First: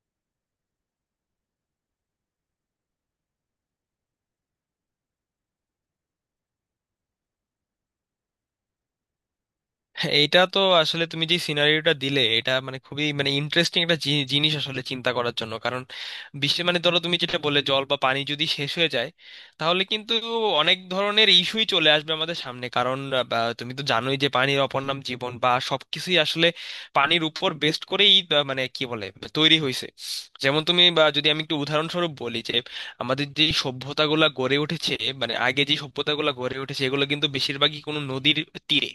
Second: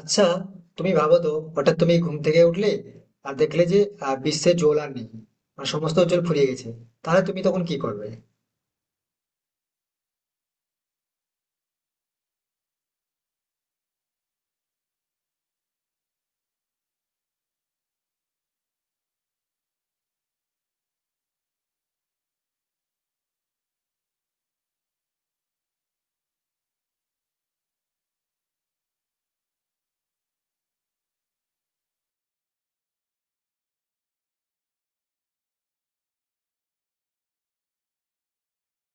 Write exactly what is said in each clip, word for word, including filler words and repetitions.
আচ্ছা, তুমি ভাবো তো, হঠাৎ তুমি ঘুম থেকে উঠলে আর দেখলে যে আহ, বিশ্বে জল আর নেই। মানে সমস্ত জল ফুরিয়ে গেছে। তাহলে তুমি তখন কি করবে? হ্যাঁ, এইটা তো আসলে তুমি যে সিনারিওটা দিলে এটা মানে খুবই মানে ইন্টারেস্টিং একটা জি- জিনিস আসলে চিন্তা করার জন্য। কারণ বিশ্বে মানে ধরো তুমি যেটা বললে জল বা পানি যদি শেষ হয়ে যায় তাহলে কিন্তু অনেক ধরনের ইস্যুই চলে আসবে আমাদের সামনে। কারণ আহ, বা তুমি তো জানোই যে পানির অপর নাম জীবন, বা সবকিছুই আসলে পানির উপর বেস্ট করেই আহ, মানে কি বলে তৈরি হয়েছে। যেমন তুমি বা যদি আমি একটু উদাহরণস্বরূপ বলি যে আমাদের যে সভ্যতাগুলা গড়ে উঠেছে, মানে আগে যে সভ্যতাগুলা গড়ে উঠেছে এগুলো কিন্তু বেশিরভাগই কোনো নদীর তীরে।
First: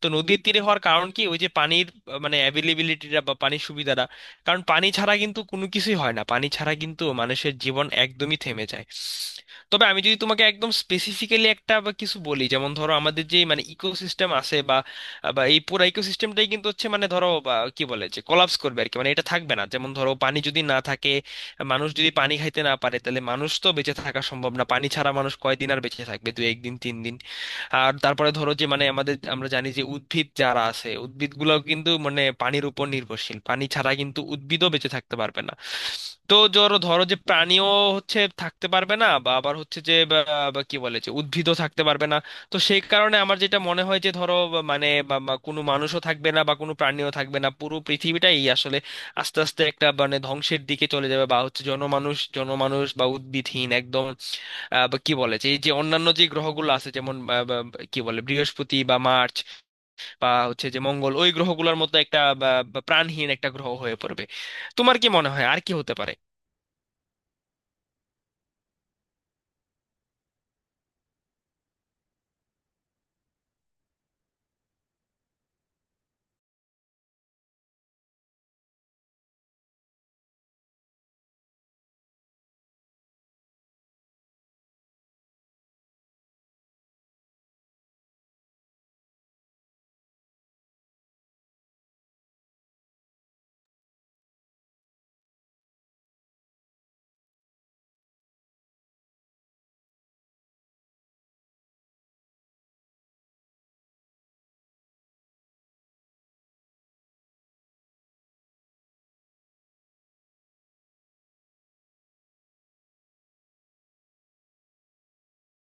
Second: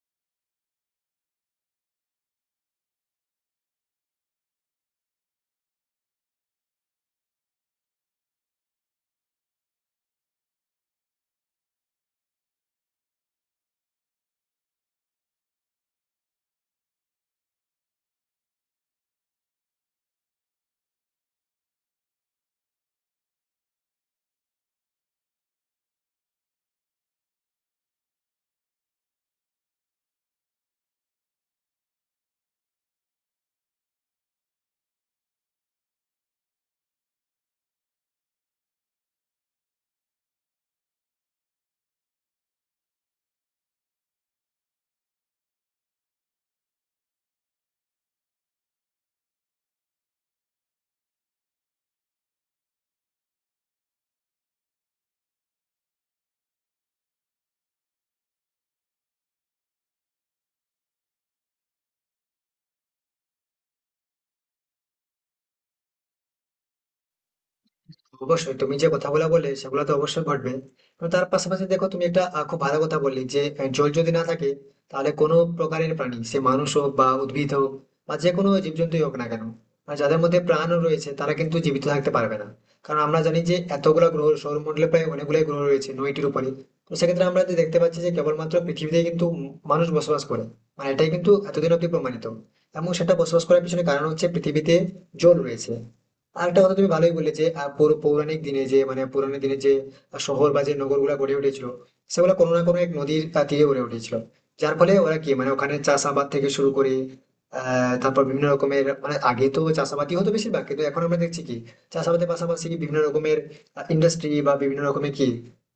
তো নদীর তীরে হওয়ার কারণ কি, ওই যে পানির আহ, মানে অ্যাভেলেবিলিটিটা বা পানির সুবিধাটা। কারণ পানি ছাড়া কিন্তু কোনো কিছুই হয় না, পানি ছাড়া কিন্তু মানুষের জীবন একদমই থেমে যায়। তবে আমি যদি তোমাকে একদম স্পেসিফিক্যালি একটা বা কিছু বলি, যেমন ধরো আমাদের যে মানে ইকোসিস্টেম আছে বা বা এই পুরো ইকোসিস্টেমটাই কিন্তু হচ্ছে মানে ধরো বা কি বলে যে কোলাপস করবে আর কি, মানে এটা থাকবে না। যেমন ধরো পানি যদি না থাকে, মানুষ যদি পানি খাইতে না পারে তাহলে মানুষ তো বেঁচে থাকা সম্ভব না। পানি ছাড়া মানুষ কয়দিন আর বেঁচে থাকবে, দু একদিন তিন দিন। আর তারপরে ধরো যে মানে আমাদের আমরা জানি যে উদ্ভিদ যারা আছে উদ্ভিদগুলোও কিন্তু মানে পানির উপর নির্ভরশীল, পানি ছাড়া কিন্তু উদ্ভিদও বেঁচে থাকতে পারবে না। তো ধরো ধরো যে প্রাণীও হচ্ছে থাকতে পারবে না, বা আবার হচ্ছে যে বা বা কি বলে যে উদ্ভিদও থাকতে পারবে না। তো সেই কারণে আমার যেটা মনে হয় যে ধরো বা মানে বা বা কোনো মানুষও থাকবে না বা কোনো প্রাণীও থাকবে না, পুরো পৃথিবীটাই আসলে আস্তে আস্তে একটা মানে ধ্বংসের দিকে চলে যাবে, বা হচ্ছে জনমানুষ জনমানুষ বা উদ্ভিদহীন একদম আহ, বা কি বলে যে এই যে অন্যান্য যে গ্রহগুলো আছে, যেমন আহ, বা- বা কি বলে বৃহস্পতি বা মার্চ বা হচ্ছে যে মঙ্গল ওই গ্রহগুলোর মতো একটা বা- বা প্রাণহীন একটা গ্রহ হয়ে পড়বে। তোমার কি মনে হয় আর কি হতে পারে? অবশ্যই তুমি যে কথাগুলো বললে সেগুলো তো অবশ্যই ঘটবে। তো তার পাশাপাশি দেখো, তুমি একটা আহ, খুব ভালো কথা বললে যে আহ, জল যদি না থাকে, তাহলে কোনো প্রকারের প্রাণী, সে মানুষ হোক বা উদ্ভিদ হোক বা যে কোনো জীবজন্তুই হোক না কেন, আর যাদের মধ্যে প্রাণ রয়েছে তারা কিন্তু জীবিত থাকতে পারবে না। কারণ আমরা জানি যে এতগুলো গ্রহ সৌরমণ্ডলে, প্রায় অনেকগুলো গ্রহ রয়েছে নয়টির উপরে। তো সেক্ষেত্রে আমরা যে দেখতে পাচ্ছি যে কেবলমাত্র পৃথিবীতে কিন্তু উম মানুষ বসবাস করে। মানে এটাই কিন্তু এতদিন অব্দি প্রমাণিত। এবং সেটা বসবাস করার পিছনে কারণ হচ্ছে পৃথিবীতে জল রয়েছে। আরেকটা কথা তুমি ভালোই বললে যে আহ, পৌর- পৌরাণিক দিনে যে, মানে পুরানো দিনে যে শহর বা যে নগরগুলো গড়ে উঠেছিল, সেগুলো কোনো না কোনো এক নদীর আহ, তীরে গড়ে উঠেছিল। যার ফলে ওরা কি, মানে ওখানে চাষাবাদ থেকে শুরু করে আহ তারপর বিভিন্ন রকমের, মানে আগে তো চাষাবাদই হতো বেশিরভাগ, কিন্তু এখন আমরা দেখছি কি, চাষাবাদের পাশাপাশি বিভিন্ন রকমের ইন্ডাস্ট্রি বা বিভিন্ন রকমের কি,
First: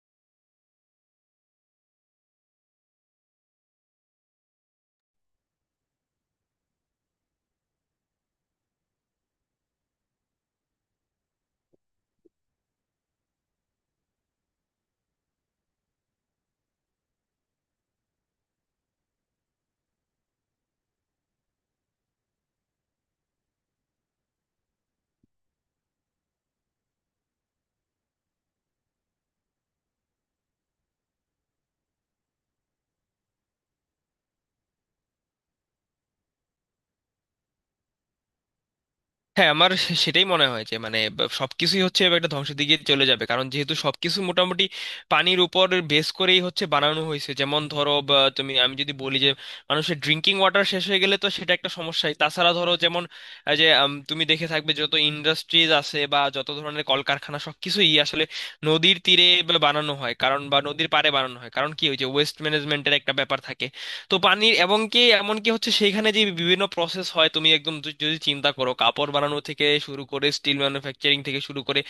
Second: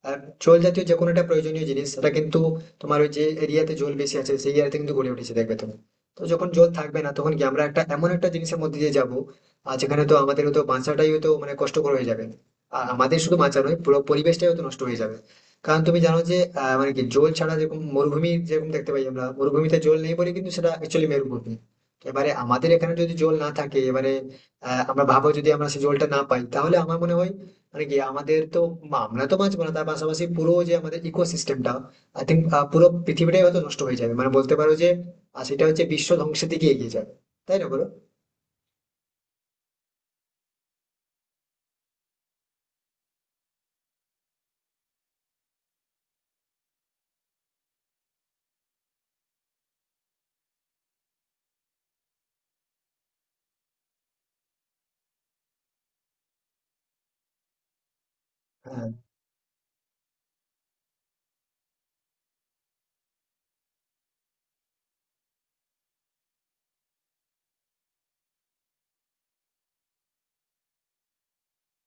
আহ, জল জাতীয় যে কোনো একটা প্রয়োজনীয় জিনিস সেটা কিন্তু তোমার ওই যে এরিয়াতে জল বেশি আছে সেই এরিয়াতে কিন্তু গড়ে উঠেছে, দেখবে তুমি। তো যখন জল থাকবে না তখন কি আমরা একটা এমন একটা জিনিসের মধ্যে দিয়ে যাবো, আর যেখানে তো আমাদের হয়তো বাঁচাটাই হয়তো মানে কষ্টকর হয়ে যাবে। আর আমাদের শুধু বাঁচা নয়, পুরো পরিবেশটাই হয়তো নষ্ট হয়ে যাবে। কারণ তুমি জানো যে আহ, মানে কি, জল ছাড়া যেরকম মরুভূমি যেরকম দেখতে পাই আমরা, মরুভূমিতে জল নেই বলে কিন্তু সেটা অ্যাকচুয়ালি মরুভূমি। তো এবারে আমাদের এখানে যদি জল না থাকে এবারে, আহ, আমরা ভাবো যদি আমরা সেই জলটা না পাই, তাহলে আমার মনে হয় মানে কি আমাদের তো, আমরা তো বাঁচবো না। তার পাশাপাশি পুরো যে আমাদের ইকোসিস্টেমটা, আই থিঙ্ক পুরো পৃথিবীটাই হয়তো নষ্ট হয়ে যাবে, মানে বলতে পারো যে, আর সেটা হচ্ছে বিশ্ব ধ্বংসের দিকে এগিয়ে যাবে। তাই না, বলো? হ্যাঁ আমার সে- সেটাই মনে হয় যে মানে ব- সবকিছুই হচ্ছে এবার একটা ধ্বংসের দিকে চলে যাবে, কারণ যেহেতু সবকিছু মোটামুটি পানির উপর বেস করেই হচ্ছে বানানো হয়েছে। যেমন ধরো বা তুমি আমি যদি বলি যে মানুষের ড্রিঙ্কিং ওয়াটার শেষ হয়ে গেলে তো সেটা একটা সমস্যাই। তাছাড়া ধরো যেমন এই যে আম, তুমি দেখে থাকবে যত ইন্ডাস্ট্রিজ আছে বা যত ধরনের কলকারখানা সবকিছুই আসলে হ্যাঁ, নদীর তীরে বা বানানো হয়, কারণ বা নদীর পাড়ে বানানো হয় কারণ কি ওই যে ওয়েস্ট ম্যানেজমেন্টের একটা ব্যাপার থাকে। তো পানির, এবং কি এমনকি হচ্ছে সেইখানে যে বিভিন্ন প্রসেস হয়, তুমি একদম যদি যদি চিন্তা করো কাপড় বানানো থেকে শুরু করে স্টিল ম্যানুফ্যাকচারিং থেকে শুরু করে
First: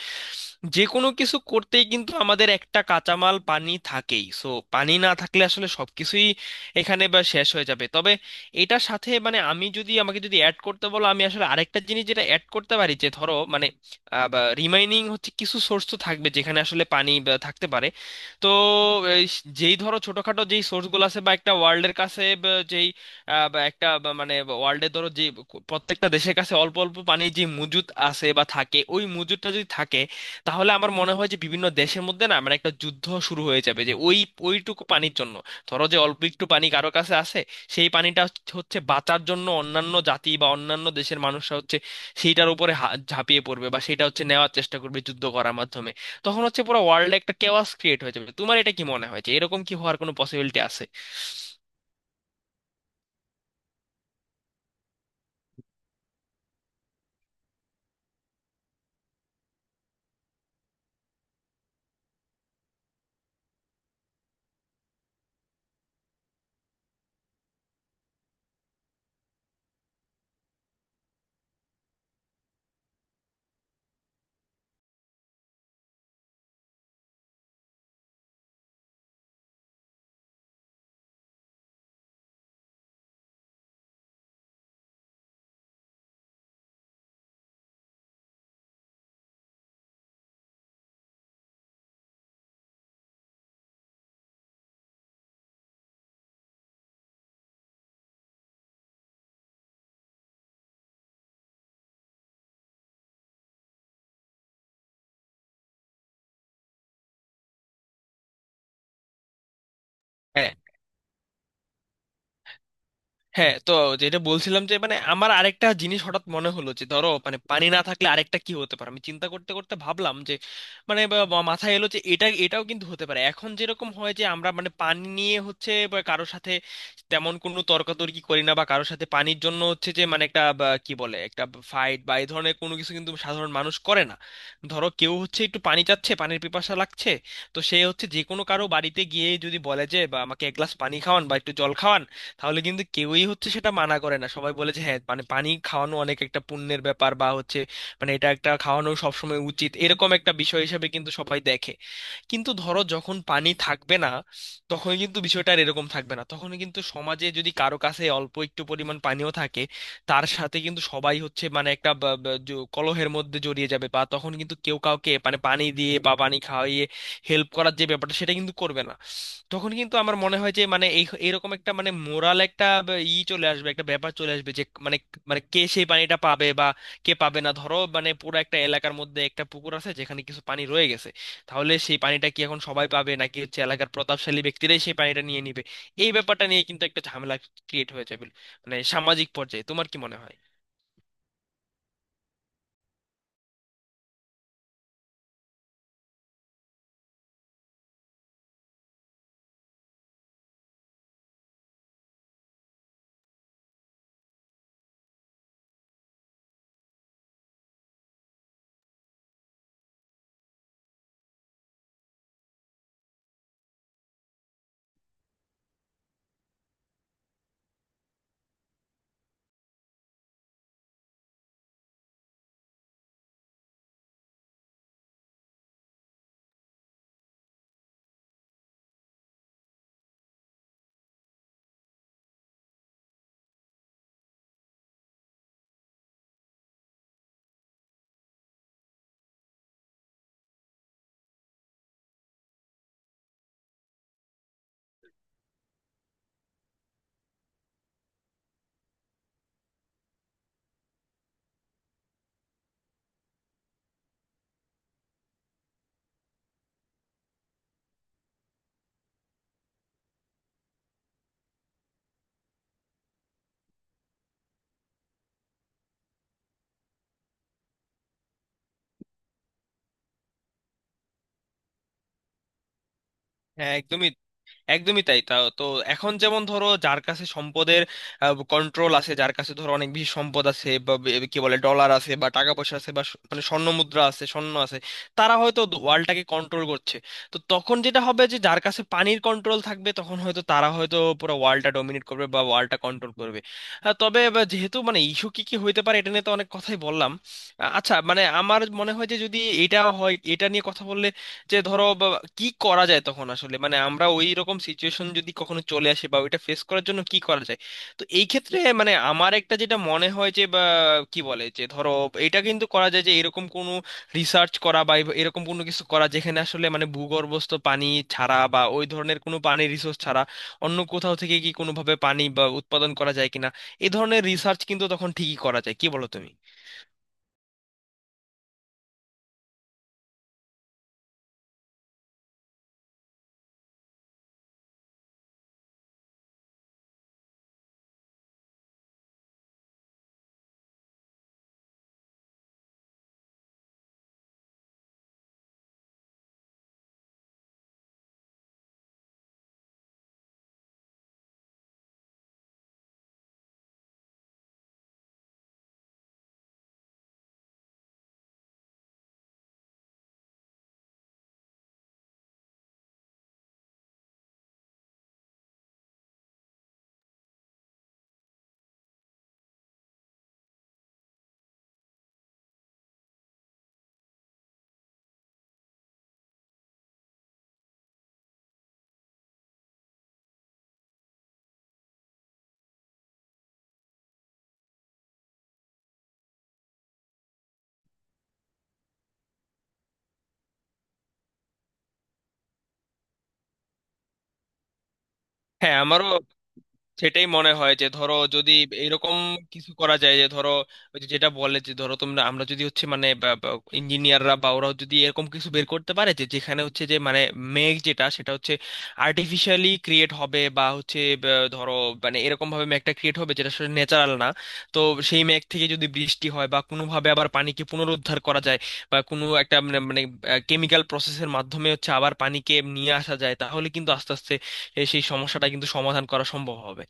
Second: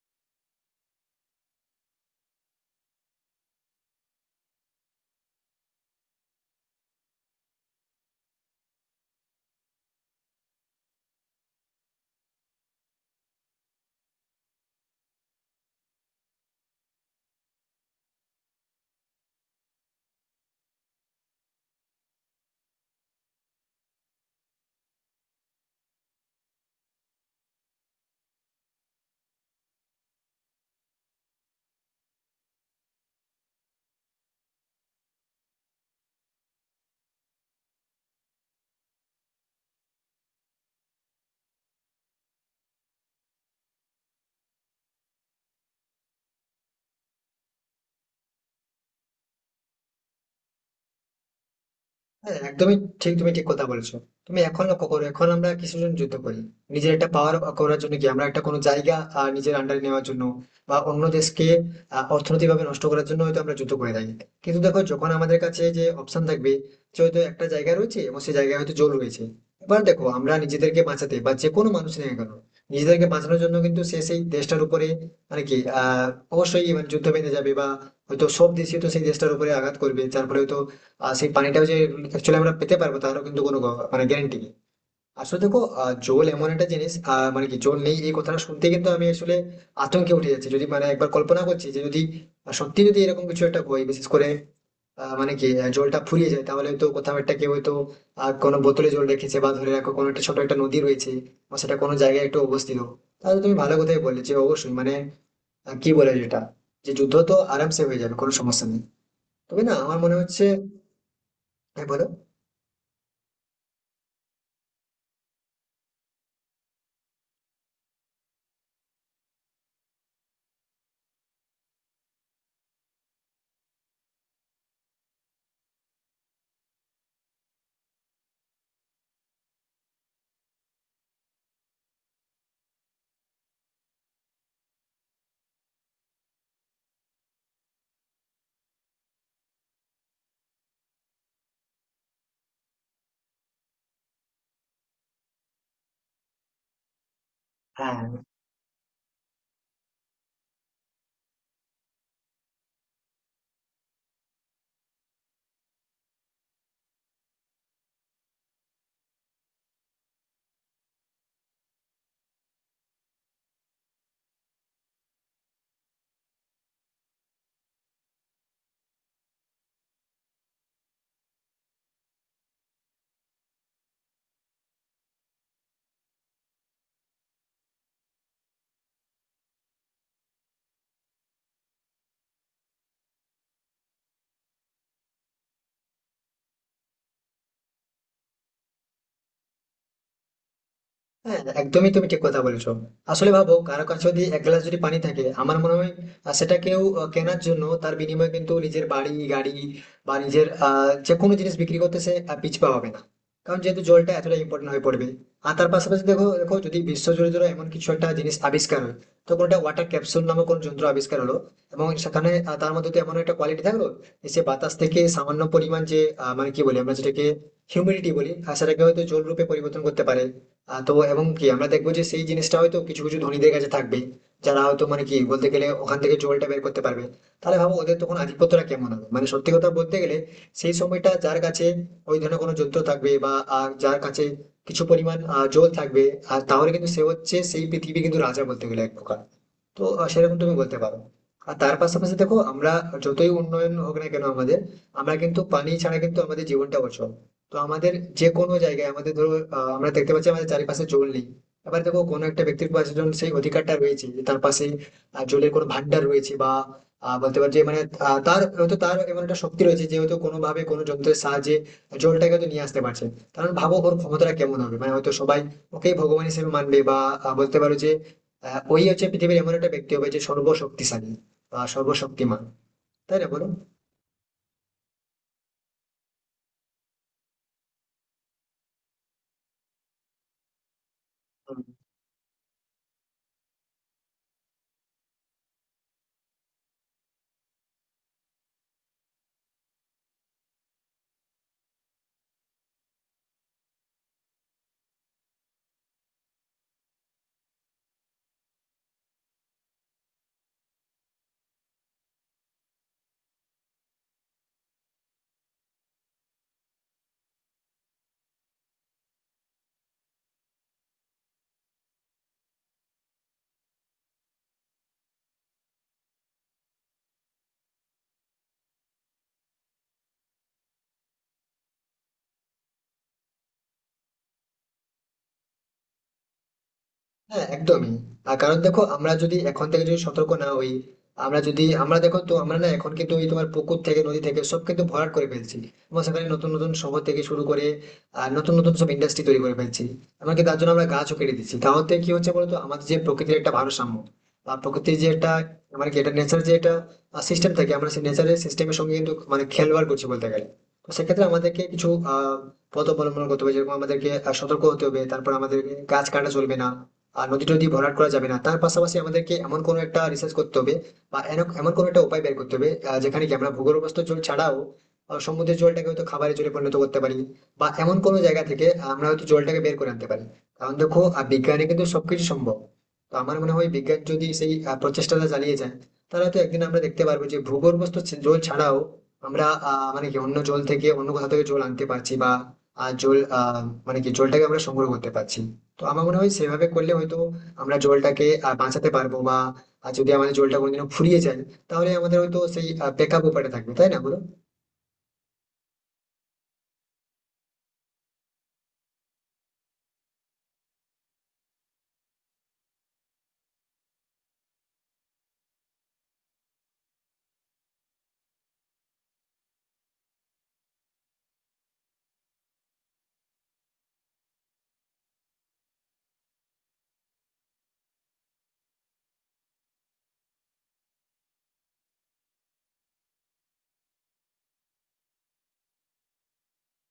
যে কোনো কিছু করতেই কিন্তু আমাদের একটা কাঁচামাল পানি থাকেই। সো পানি না থাকলে আসলে সবকিছুই এখানে বা শেষ হয়ে যাবে। তবে এটার সাথে মানে আমি যদি আমাকে যদি অ্যাড করতে বলো আমি আসলে আরেকটা জিনিস যেটা অ্যাড করতে পারি যে ধরো মানে রিমাইনিং হচ্ছে কিছু সোর্স তো থাকবে যেখানে আসলে পানি বা থাকতে পারে। তো এই স- যেই ধরো ছোটখাটো যেই সোর্সগুলো আছে বা একটা ওয়ার্ল্ডের কাছে বা যেই আহ, বা একটা বা মানে ওয়ার্ল্ডের ধরো যে প্রত্যেকটা দেশের কাছে অল্প অল্প পানি যে মজুদ আছে বা থাকে, ওই মজুদটা যদি থাকে তাহলে আমার মনে হয় যে বিভিন্ন দেশের মধ্যে না মানে একটা যুদ্ধ শুরু হয়ে যাবে যে ওই ওইটুকু পানির জন্য। ধরো যে অল্প একটু পানি কারো কাছে আছে, সেই পানিটা হচ্ছে হচ্ছে বাঁচার জন্য অন্যান্য জাতি বা অন্যান্য দেশের মানুষরা হচ্ছে সেইটার উপরে হা- ঝাঁপিয়ে পড়বে বা সেটা হচ্ছে নেওয়ার চেষ্টা করবে যুদ্ধ করার মাধ্যমে। তখন হচ্ছে পুরো ওয়ার্ল্ডে একটা কেওয়াস ক্রিয়েট হয়ে যাবে। তোমার এটা কি মনে হয় যে এরকম কি হওয়ার কোনো পসিবিলিটি আছে? হ্যাঁ, একদমই ঠিক। তুমি ঠিক কথা বলেছো। তুমি এখন লক্ষ্য করো, এখন আমরা কিছুর জন্য যুদ্ধ করি। নিজের একটা পাওয়ার করার জন্য কি আমরা একটা কোনো জায়গা আহ, নিজের আন্ডারে নেওয়ার জন্য বা অন্য দেশকে আহ, অর্থনৈতিকভাবে নষ্ট করার জন্য হয়তো আমরা যুদ্ধ করে থাকি। কিন্তু দেখো, যখন আমাদের কাছে যে অপশন থাকবে যে হয়তো একটা জায়গা রয়েছে এবং সেই জায়গায় হয়তো জল রয়েছে, এবার দেখো আমরা নিজেদেরকে বাঁচাতে বা যে কোনো মানুষ নেই কেন, নিজেদেরকে বাঁচানোর জন্য কিন্তু সে সেই দেশটার উপরে মানে কি, আহ অবশ্যই মানে যুদ্ধ বেঁধে যাবে, বা হয়তো সব দেশই তো সেই দেশটার উপরে আঘাত করবে যার ফলে হয়তো আর সেই পানিটাও যে অ্যাকচুয়ালি আমরা পেতে পারবো, তারও কিন্তু কোনো গ- মানে গ্যারান্টি নেই। আসলে দেখো, আহ, জল এমন একটা জিনিস, আহ, মানে কি জল নেই এই কথাটা শুনতে কিন্তু আমি আসলে আতঙ্কে উঠে যাচ্ছি, যদি মানে একবার কল্পনা করছি যে যদি আহ, সত্যি যদি এরকম কিছু একটা হয়, বিশেষ করে আহ, মানে কি আহ, জলটা ফুরিয়ে যায়, তাহলে তো কোথাও একটা কেউ হয়তো আহ, কোনো বোতলে জল রেখেছে, বা ধরে রাখো কোনো একটা ছোট একটা নদী রয়েছে বা সেটা কোনো জায়গায় একটু অবস্থিত। তাহলে তুমি ভালো কথাই বললে যে অবশ্যই মানে, আহ, কি বলে যেটা, যে যুদ্ধ তো আরামসে হয়ে যাবে, কোনো সমস্যা নেই। তবে না, আমার মনে হচ্ছে। হ্যাঁ। হ্যাঁ, বলো। হ্যাঁ তো যেটা বলছিলাম যে মানে আমার আরেকটা জিনিস হঠাৎ মনে হলো যে ধরো মানে পানি না থাকলে আরেকটা কি হতে পারে আমি চিন্তা করতে করতে ভাবলাম যে মানে বা- বা মাথায় এলো যে এটা এটাও কিন্তু হতে পারে এখন যেরকম হয় যে আমরা মানে পানি নিয়ে হচ্ছে বা কারোর সাথে তেমন কোনো তর্কাতর্কি করি না বা কারোর সাথে পানির জন্য হচ্ছে যে মানে একটা বা কি বলে একটা ফাইট বা এই ধরনের কোনো কিছু কিন্তু সাধারণ মানুষ করে না। ধরো কেউ হচ্ছে একটু পানি চাচ্ছে পানির পিপাসা লাগছে, তো সে হচ্ছে যে কোনো কারো বাড়িতে গিয়ে যদি বলে যে বা আমাকে এক গ্লাস পানি খাওয়ান বা একটু জল খাওয়ান, তাহলে কিন্তু কেউই হচ্ছে সেটা মানা করে না, সবাই বলে যে হ্যাঁ মানে পানি খাওয়ানো অনেক একটা পুণ্যের ব্যাপার বা হচ্ছে হ্যাঁ, মানে এটা একটা খাওয়ানো সবসময় উচিত এরকম একটা বিষয় হিসেবে কিন্তু সবাই দেখে। কিন্তু ধরো যখন পানি থাকবে না তখন কিন্তু বিষয়টা আর এরকম থাকবে না, তখন কিন্তু সমাজে যদি কারো কাছে অল্প একটু পরিমাণ পানিও থাকে তার সাথে কিন্তু সবাই হচ্ছে মানে একটা বা- বা জ- কলহের মধ্যে জড়িয়ে যাবে, বা তখন কিন্তু কেউ কাউকে মানে পানি দিয়ে বা পানি খাওয়িয়ে হেল্প করার যে ব্যাপারটা সেটা কিন্তু করবে না। তখন কিন্তু আমার মনে হয় যে মানে এই এরকম একটা মানে মোরাল একটা ব- ই চলে আসবে একটা ব্যাপার চলে আসবে যে মানে, মানে কে সেই পানিটা পাবে বা কে পাবে না। ধরো মানে পুরো একটা এলাকার মধ্যে একটা পুকুর আছে যেখানে কিছু পানি রয়ে গেছে, তাহলে সেই পানিটা কি এখন সবাই পাবে নাকি হচ্ছে এলাকার প্রতাপশালী ব্যক্তিরাই সেই পানিটা নিয়ে নিবে, এই ব্যাপারটা নিয়ে কিন্তু একটা ঝামেলা ক্রিয়েট হয়ে যাবে মানে সামাজিক পর্যায়ে। তোমার কি মনে হয়? হ্যাঁ, একদমই, তুমি ঠিক কথা বলেছো। আসলে ভাবো, কারো কাছে যদি এক গ্লাস যদি পানি থাকে, আমার মনে হয় আহ, সেটা কেউ আহ, কেনার জন্য তার বিনিময়ে কিন্তু নিজের বাড়ি গাড়ি বা নিজের আহ, যে কোনো জিনিস বিক্রি করতে সে আহ, পিছপা হবে না। কারণ যেহেতু জলটা এতটা ইম্পর্টেন্ট হয়ে পড়বে। আর তার পাশাপাশি দেখো দেখো, যদি বিশ্ব জুড়ে ধরো এমন কিছু একটা জিনিস আবিষ্কার হয়, তো কোনটা ওয়াটার ক্যাপসুল নামক কোন যন্ত্র আবিষ্কার হলো, এবং সেখানে আহ, তার মধ্যে তো এমন একটা কোয়ালিটি থাকলো যে সে বাতাস থেকে সামান্য পরিমাণ যে আহ, মানে কি বলি আমরা যেটাকে হিউমিডিটি বলি, আর সেটাকে হয়তো জল রূপে পরিবর্তন করতে পারে। আহ, তো এবং কি আমরা দেখবো যে সেই জিনিসটা হয়তো কিছু কিছু ধনীদের কাছে থাকবে, যারা হয়তো মানে কি বলতে গেলে ওখান থেকে জলটা বের করতে পারবে। তাহলে ভাবো ওদের তখন আধিপত্যটা কেমন হবে, মানে সত্যি কথা বলতে গেলে। সেই সময়টা যার কাছে ওই ধরনের কোনো যন্ত্র থাকবে বা আহ, যার কাছে কিছু পরিমাণ আহ, জল থাকবে, আর তাহলে কিন্তু সে হচ্ছে সেই পৃথিবী কিন্তু রাজা বলতে গেলে এক প্রকার। তো আহ, সেরকম তুমি বলতে পারো। আর তার পাশাপাশি দেখো, আমরা যতই উন্নয়ন হোক না কেন আমাদের, আমরা কিন্তু পানি ছাড়া কিন্তু আমাদের জীবনটা অচল। তো আমাদের যে কোনো জায়গায় আমাদের ধরো, আহ, আমরা দেখতে পাচ্ছি আমাদের চারিপাশে জল নেই। এবার দেখো কোনো একটা ব্যক্তির পাশে যখন সেই অধিকারটা রয়েছে যে তার পাশে আহ, জলের কোনো ভান্ডার রয়েছে, বা আহ, বলতে পারছি মানে, আহ, তার হয়তো তার এমন একটা শক্তি রয়েছে যে হয়তো কোনো ভাবে কোনো যন্ত্রের সাহায্যে জলটাকে হয়তো নিয়ে আসতে পারছে। কারণ ভাবো ওর ক্ষমতাটা কেমন হবে, মানে হয়তো সবাই ওকেই ভগবান হিসেবে মানবে, বা আহ, বলতে পারো যে আহ, ওই হচ্ছে পৃথিবীর এমন একটা ব্যক্তি হবে যে সর্বশক্তিশালী বা সর্বশক্তিমান। তাই না, বলো? হ্যাঁ একদমই। একদমই তাই, তা তো এখন যেমন ধরো যার কাছে সম্পদের কন্ট্রোল আছে, যার কাছে ধরো অনেক বেশি সম্পদ আছে বা বে- কি বলে ডলার আছে বা টাকা পয়সা আছে বা স- মানে স্বর্ণ মুদ্রা আছে স্বর্ণ আছে, তারা হয়তো ওয়ার্ল্ডটাকে কন্ট্রোল করছে। তো তখন যেটা হবে যে যার কাছে পানির কন্ট্রোল থাকবে তখন হয়তো তারা হয়তো পুরো ওয়ার্ল্ডটা ডমিনেট করবে বা ওয়ার্ল্ডটা কন্ট্রোল করবে। আহ, তবে বা যেহেতু মানে ইস্যু কি কি হইতে পারে এটা নিয়ে তো অনেক কথাই বললাম। আহ, আচ্ছা মানে আমার মনে হয় যে যদি এটা হয় এটা নিয়ে কথা বললে যে ধরো বা- কি করা যায় তখন আসলে মানে আমরা ওই রকম সিচুয়েশন যদি কখনো চলে আসে বা ওইটা ফেস করার জন্য কি করা যায়। তো এই ক্ষেত্রে মানে আমার একটা যেটা মনে হয় যে বা কি বলে যে ধরো এটা কিন্তু করা যায় যে এরকম কোনো রিসার্চ করা বা এব- এরকম কোনো কিছু করা যেখানে আসলে মানে ভূগর্ভস্থ পানি ছাড়া বা ওই ধরনের কোনো পানির রিসোর্স ছাড়া অন্য কোথাও থেকে কি কোনোভাবে পানি বা উৎপাদন করা যায় কিনা, এই ধরনের রিসার্চ কিন্তু তখন ঠিকই করা যায়। কি বলো তুমি? হ্যাঁ, একদমই। তার কারণ দেখো, আমরা যদি এখন থেকে যদি সতর্ক না হই, আমরা যদি আমরা দেখো তো, আমরা না এখন কিন্তু ওই তোমার পুকুর থেকে নদী থেকে সব কিন্তু ভরাট করে ফেলছি, এবং সেখানে নতুন নতুন শহর থেকে শুরু করে আর নতুন নতুন সব ইন্ডাস্ট্রি তৈরি করে ফেলছি। এমনকি তার জন্য আমরা গাছও কেটে দিচ্ছি। তাহলে কি হচ্ছে বলতো আমাদের, যে প্রকৃতির একটা ভারসাম্য বা প্রকৃতির যে একটা, মানে কি এটা নেচার যে একটা সিস্টেম থাকে, আমরা সেই নেচারের সিস্টেমের সঙ্গে কিন্তু মানে খেলবাড় করছি বলতে গেলে। তো সেক্ষেত্রে আমাদেরকে কিছু আহ পথ অবলম্বন করতে হবে, যেরকম আমাদেরকে আহ, সতর্ক হতে হবে, তারপর আমাদেরকে গাছ কাটা চলবে না, আর নদী টদী ভরাট করা যাবে না। তার পাশাপাশি আমাদেরকে এমন কোনো একটা রিসার্চ করতে হবে বা এন- এমন কোনো একটা উপায় বের করতে হবে আহ, যেখানে কি আমরা ভূগর্ভস্থ জল ছাড়াও আহ, সমুদ্রের জলটাকে হয়তো খাবারের জলে পরিণত করতে পারি, বা এমন কোনো জায়গা থেকে আমরা হয়তো জলটাকে বের করে আনতে পারি। কারণ দেখো, আহ, বিজ্ঞানে কিন্তু সবকিছু সম্ভব। তো আমার মনে হয় বিজ্ঞান যদি সেই আহ, প্রচেষ্টাটা চালিয়ে যায়, তাহলে তো একদিন আমরা দেখতে পারবো যে ভূগর্ভস্থ ছি- জল ছাড়াও আমরা আহ, মানে কি অন্য জল থেকে অন্য কোথাও থেকে জল আনতে পারছি, বা আহ, জল আহ, মানে কি জলটাকে আমরা সংগ্রহ করতে পারছি। তো আমার মনে হয় সেভাবে করলে হয়তো আমরা জলটাকে আহ, বাঁচাতে পারবো, বা আহ, যদি আমাদের জলটা কোনোদিনও ফুরিয়ে যায়, তাহলে আমাদের হয়তো সেই ব্যাকআপ উপায়টা থাকবে। তাই না, বলো? হ্যাঁ আমারও সেটাই মনে হয় যে ধরো যদি এরকম কিছু করা যায় যে ধরো ওই যে যেটা বলে যে ধরো তোমরা আমরা যদি হচ্ছে মানে ইঞ্জিনিয়াররা বা ওরা যদি এরকম কিছু বের করতে পারে যে যেখানে হচ্ছে যে মানে মেঘ যেটা সেটা হচ্ছে আর্টিফিশিয়ালি ক্রিয়েট হবে বা হচ্ছে বা ধরো মানে এরকম ভাবে মেঘটা ক্রিয়েট হবে যেটা আসলে ন্যাচারাল না। তো সেই মেঘ থেকে যদি বৃষ্টি হয় বা কোনোভাবে আবার পানিকে পুনরুদ্ধার করা যায় বা কোনো একটা মানে মানে কেমিক্যাল প্রসেসের মাধ্যমে হচ্ছে আবার পানিকে নিয়ে আসা যায় তাহলে কিন্তু আস্তে আস্তে এ সেই সমস্যাটা কিন্তু সমাধান করা সম্ভব হবে।